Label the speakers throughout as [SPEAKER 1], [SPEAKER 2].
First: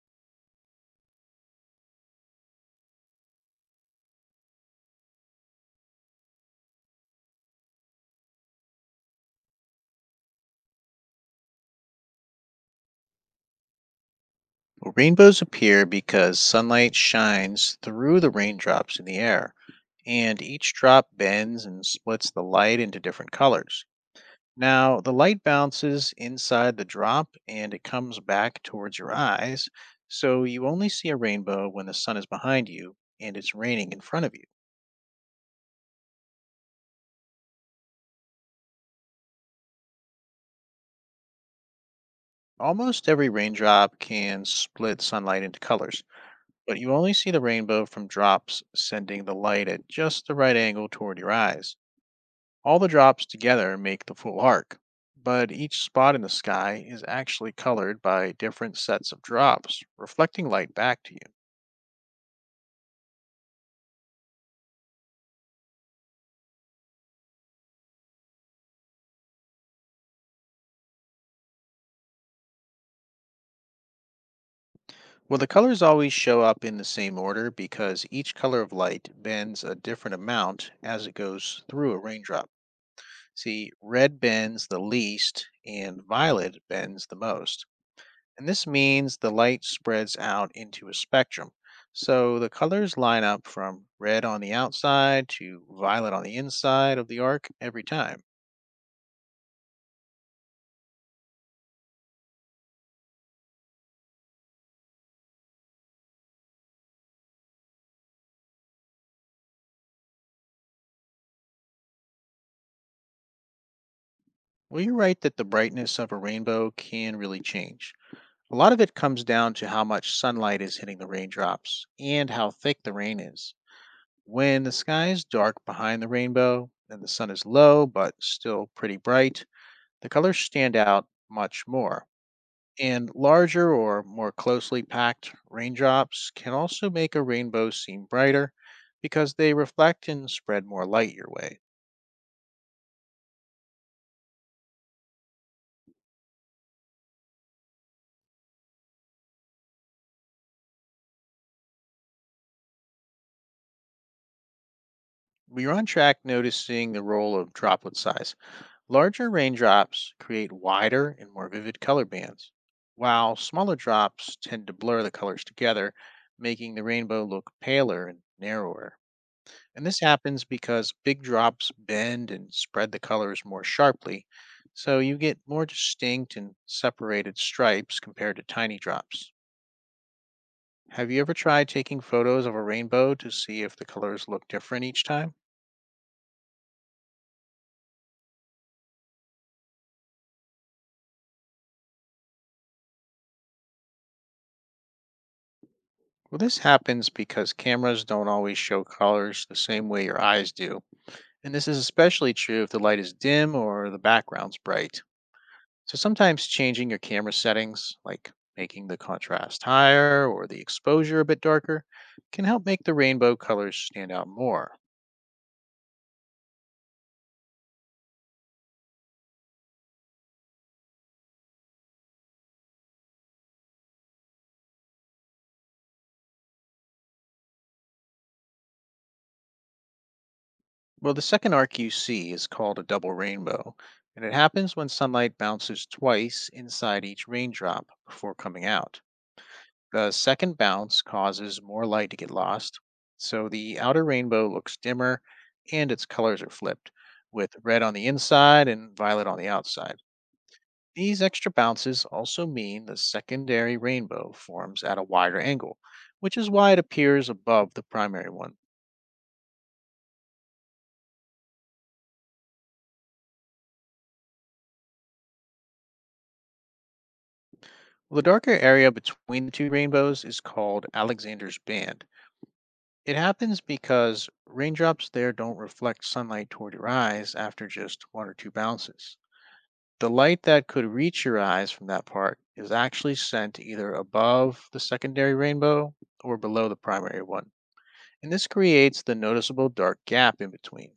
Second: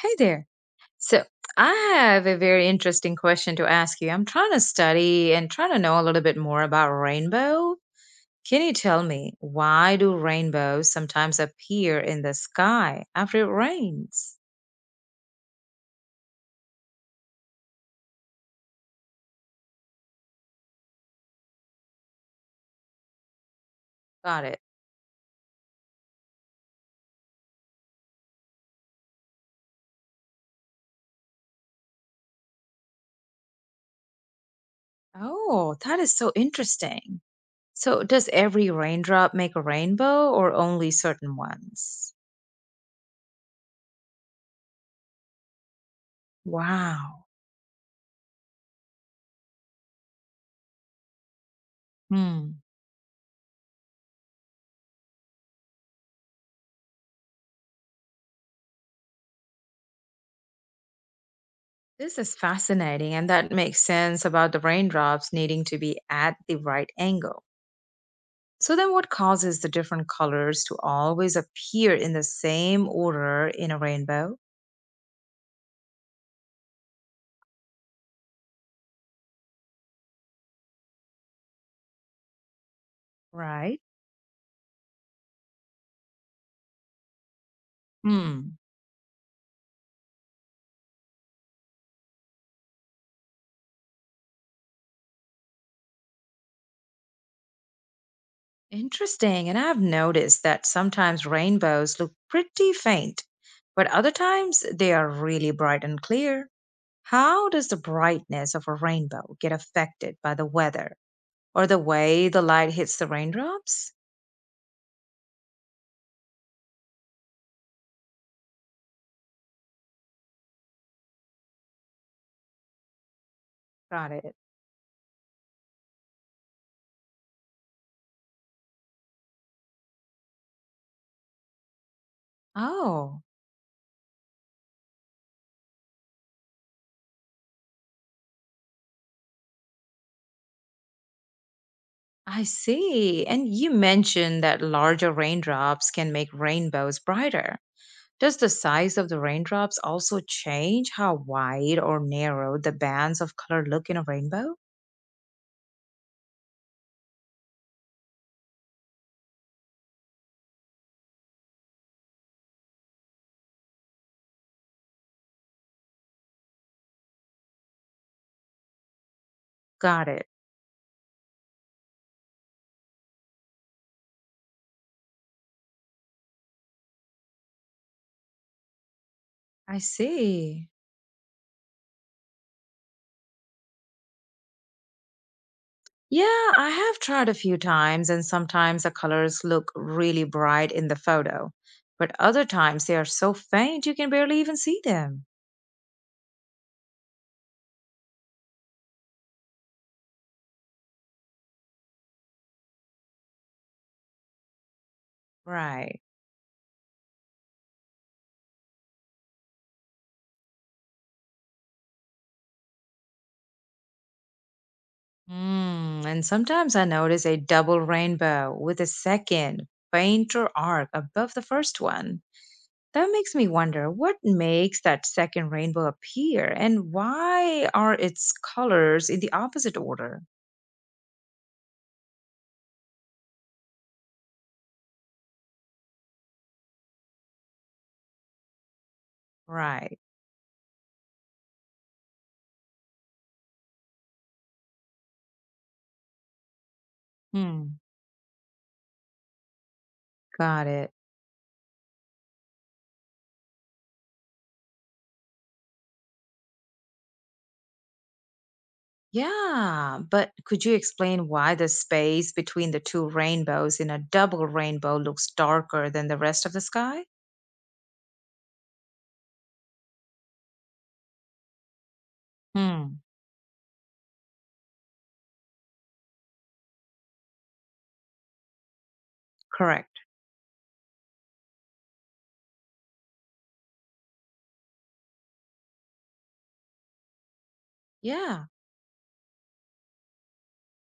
[SPEAKER 1] Hey there. So, I have a very interesting question to ask you. I'm trying to study and trying to know a little bit more about rainbow. Can you tell me why do rainbows sometimes appear in the sky after it rains?
[SPEAKER 2] Well, rainbows appear because sunlight shines through the raindrops in the air, and each drop bends and splits the light into different colors.
[SPEAKER 1] Got it.
[SPEAKER 2] Now, the light bounces inside the drop and it comes back towards your eyes, so you only see a rainbow when the sun is behind you and it's raining in front of you.
[SPEAKER 1] Oh, that is so interesting. So, does every raindrop make a rainbow or only certain ones?
[SPEAKER 2] Almost every raindrop can split sunlight into colors, but you only
[SPEAKER 1] Wow.
[SPEAKER 2] see the rainbow from drops sending the light at just the right angle toward your eyes.
[SPEAKER 1] Hmm.
[SPEAKER 2] All the drops together make the full arc, but each spot in the sky is actually colored by different sets of drops, reflecting light back to you.
[SPEAKER 1] This is fascinating, and that makes sense about the raindrops needing to be at the right angle. So then what causes the different colors to always appear in the same order in a rainbow?
[SPEAKER 2] Well, the colors always show up in the same order because each color of light bends a different amount as it goes through a raindrop. See,
[SPEAKER 1] Right.
[SPEAKER 2] red bends the least and violet bends the most, and
[SPEAKER 1] Hmm,
[SPEAKER 2] this means the light spreads out into a spectrum. So the colors line up from red on the outside to violet on the inside of the arc every time.
[SPEAKER 1] Interesting. And I've noticed that sometimes rainbows look pretty faint, but other times they are really bright and clear. How does the brightness of a rainbow get affected by the weather or the way the light hits the raindrops?
[SPEAKER 2] Well, you're right that the brightness of a rainbow can really change. A lot of it comes down to how much sunlight is hitting the raindrops and how thick the rain is.
[SPEAKER 1] Got it.
[SPEAKER 2] When the sky is dark behind the rainbow and the sun is low but still pretty bright, the colors stand out much more. And
[SPEAKER 1] Oh,
[SPEAKER 2] larger or more closely packed raindrops can also make a rainbow seem brighter because they reflect and spread more light your way.
[SPEAKER 1] I see. And you mentioned that larger raindrops can make rainbows brighter. Does the size of the raindrops also change how wide or narrow the bands of color look in a rainbow?
[SPEAKER 2] You're on track noticing the role of droplet size. Larger raindrops create wider and more vivid color bands, while smaller drops tend to blur the colors together, making the rainbow look paler and narrower. And this
[SPEAKER 1] Got it.
[SPEAKER 2] happens because big drops bend and spread the colors more sharply, so you get more distinct and separated stripes compared to tiny drops.
[SPEAKER 1] I see.
[SPEAKER 2] Have you ever tried taking photos of a rainbow to see if the colors look different each time?
[SPEAKER 1] Yeah, I have tried a few times, and sometimes the colors look really bright in the photo, but other times they are so faint you can barely even see them.
[SPEAKER 2] Well, this happens because cameras don't always show colors the same way your eyes do. And this is especially true if the light is dim or the background's bright. So
[SPEAKER 1] Right.
[SPEAKER 2] sometimes changing your camera settings, like making the contrast higher or the exposure a bit darker, can help make the rainbow colors stand out more.
[SPEAKER 1] And sometimes I notice a double rainbow with a second, fainter arc above the first one. That makes me wonder what makes that second rainbow appear and why are its colors in the opposite order?
[SPEAKER 2] Well, the second arc you see is called a double rainbow, and it happens when sunlight bounces twice inside each raindrop before coming out.
[SPEAKER 1] Right.
[SPEAKER 2] The second bounce causes more light to get lost, so the outer rainbow looks dimmer and its colors are flipped, with
[SPEAKER 1] Hmm.
[SPEAKER 2] red on the inside and violet on the outside.
[SPEAKER 1] Got it.
[SPEAKER 2] These extra bounces also mean the secondary rainbow forms at a wider angle, which is why it appears above the primary one.
[SPEAKER 1] Yeah, but could you explain why the space between the two rainbows in a double rainbow looks darker than the rest of the sky?
[SPEAKER 2] The darker area between the two rainbows is called Alexander's band.
[SPEAKER 1] Hmm.
[SPEAKER 2] It happens because raindrops there don't reflect sunlight toward your eyes after just one or two bounces.
[SPEAKER 1] Correct.
[SPEAKER 2] The light that could reach your eyes from that part is actually sent either above the secondary rainbow or below the primary one, and
[SPEAKER 1] Yeah.
[SPEAKER 2] this creates the noticeable dark gap in between.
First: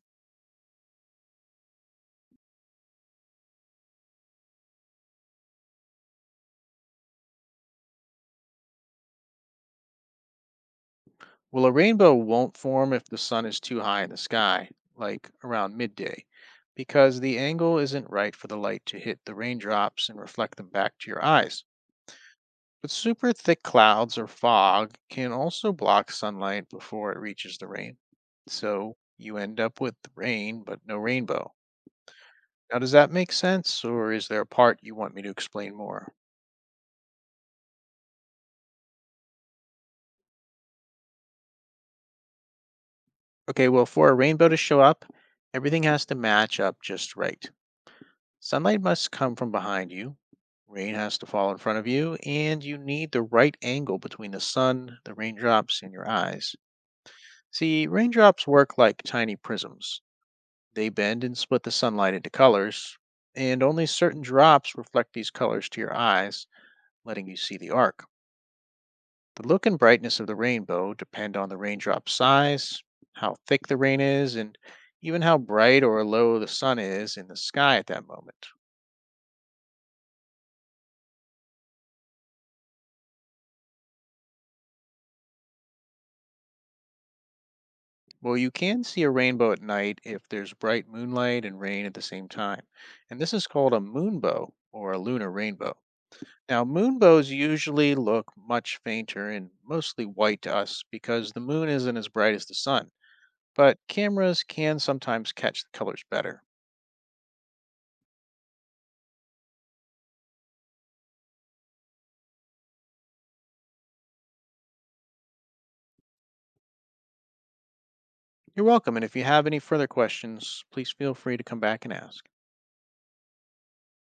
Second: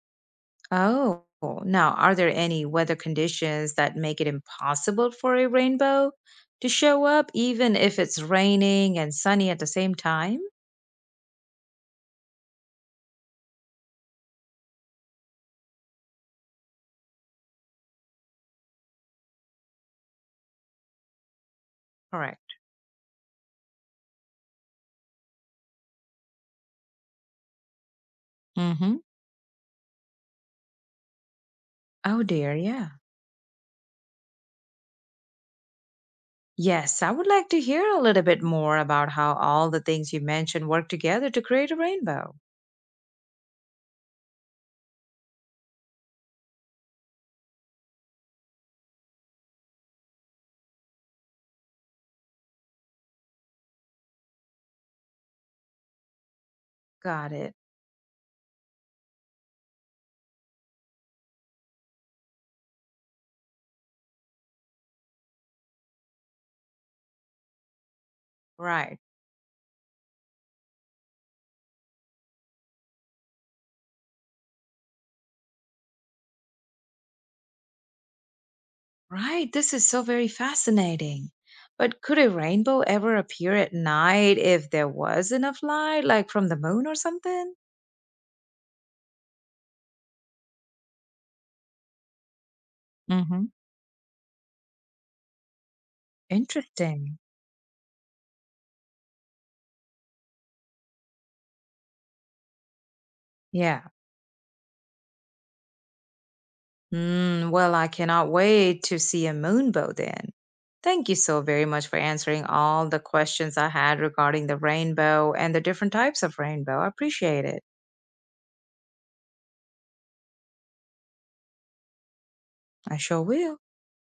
[SPEAKER 1] Oh, now are there any weather conditions that make it impossible for a rainbow to show up, even if it's raining and sunny at the same time?
[SPEAKER 2] Well, a rainbow won't form if the sun is too high in the sky, like around midday, because the angle isn't right for the light to hit the raindrops and reflect them back to your eyes.
[SPEAKER 1] Correct.
[SPEAKER 2] But super thick clouds or fog can also block sunlight before it reaches the rain. So
[SPEAKER 1] Mm-hmm.
[SPEAKER 2] you end up with rain, but no rainbow.
[SPEAKER 1] Oh dear,
[SPEAKER 2] Now,
[SPEAKER 1] yeah.
[SPEAKER 2] does that make sense, or is there a part you want me to explain more?
[SPEAKER 1] Yes, I would like to hear a little bit more about how all the things you mentioned work together to create a rainbow.
[SPEAKER 2] Okay, well, for a rainbow to show up, everything has to match up just right. Sunlight must come from behind you, rain has to fall in front of you, and you need the right angle between the sun, the raindrops, and your eyes.
[SPEAKER 1] Got it.
[SPEAKER 2] See, raindrops work like tiny prisms. They bend and split the sunlight into colors, and only certain drops reflect these colors to your eyes, letting you see the arc.
[SPEAKER 1] Right.
[SPEAKER 2] The look and brightness of the rainbow depend on the raindrop size, how thick the rain is, and even how bright or low the sun is in the sky at that moment.
[SPEAKER 1] Right. This is so very fascinating. But could a rainbow ever appear at night if there was enough light, like from the moon or something?
[SPEAKER 2] Well, you can see a rainbow at night if there's bright moonlight and rain at the same time, and this is
[SPEAKER 1] Mm-hmm.
[SPEAKER 2] called a moonbow or a lunar rainbow. Now,
[SPEAKER 1] Interesting.
[SPEAKER 2] moonbows usually look much fainter and mostly white to us because the moon isn't as bright as the sun, but
[SPEAKER 1] Yeah.
[SPEAKER 2] cameras can sometimes catch the colors better.
[SPEAKER 1] Well, I cannot wait to see a moonbow then. Thank you so very much for answering all the questions I had regarding the rainbow and the different types of rainbow. I appreciate it.
[SPEAKER 2] You're welcome, and if you have any further questions, please feel free to come back and ask.
[SPEAKER 1] I sure will.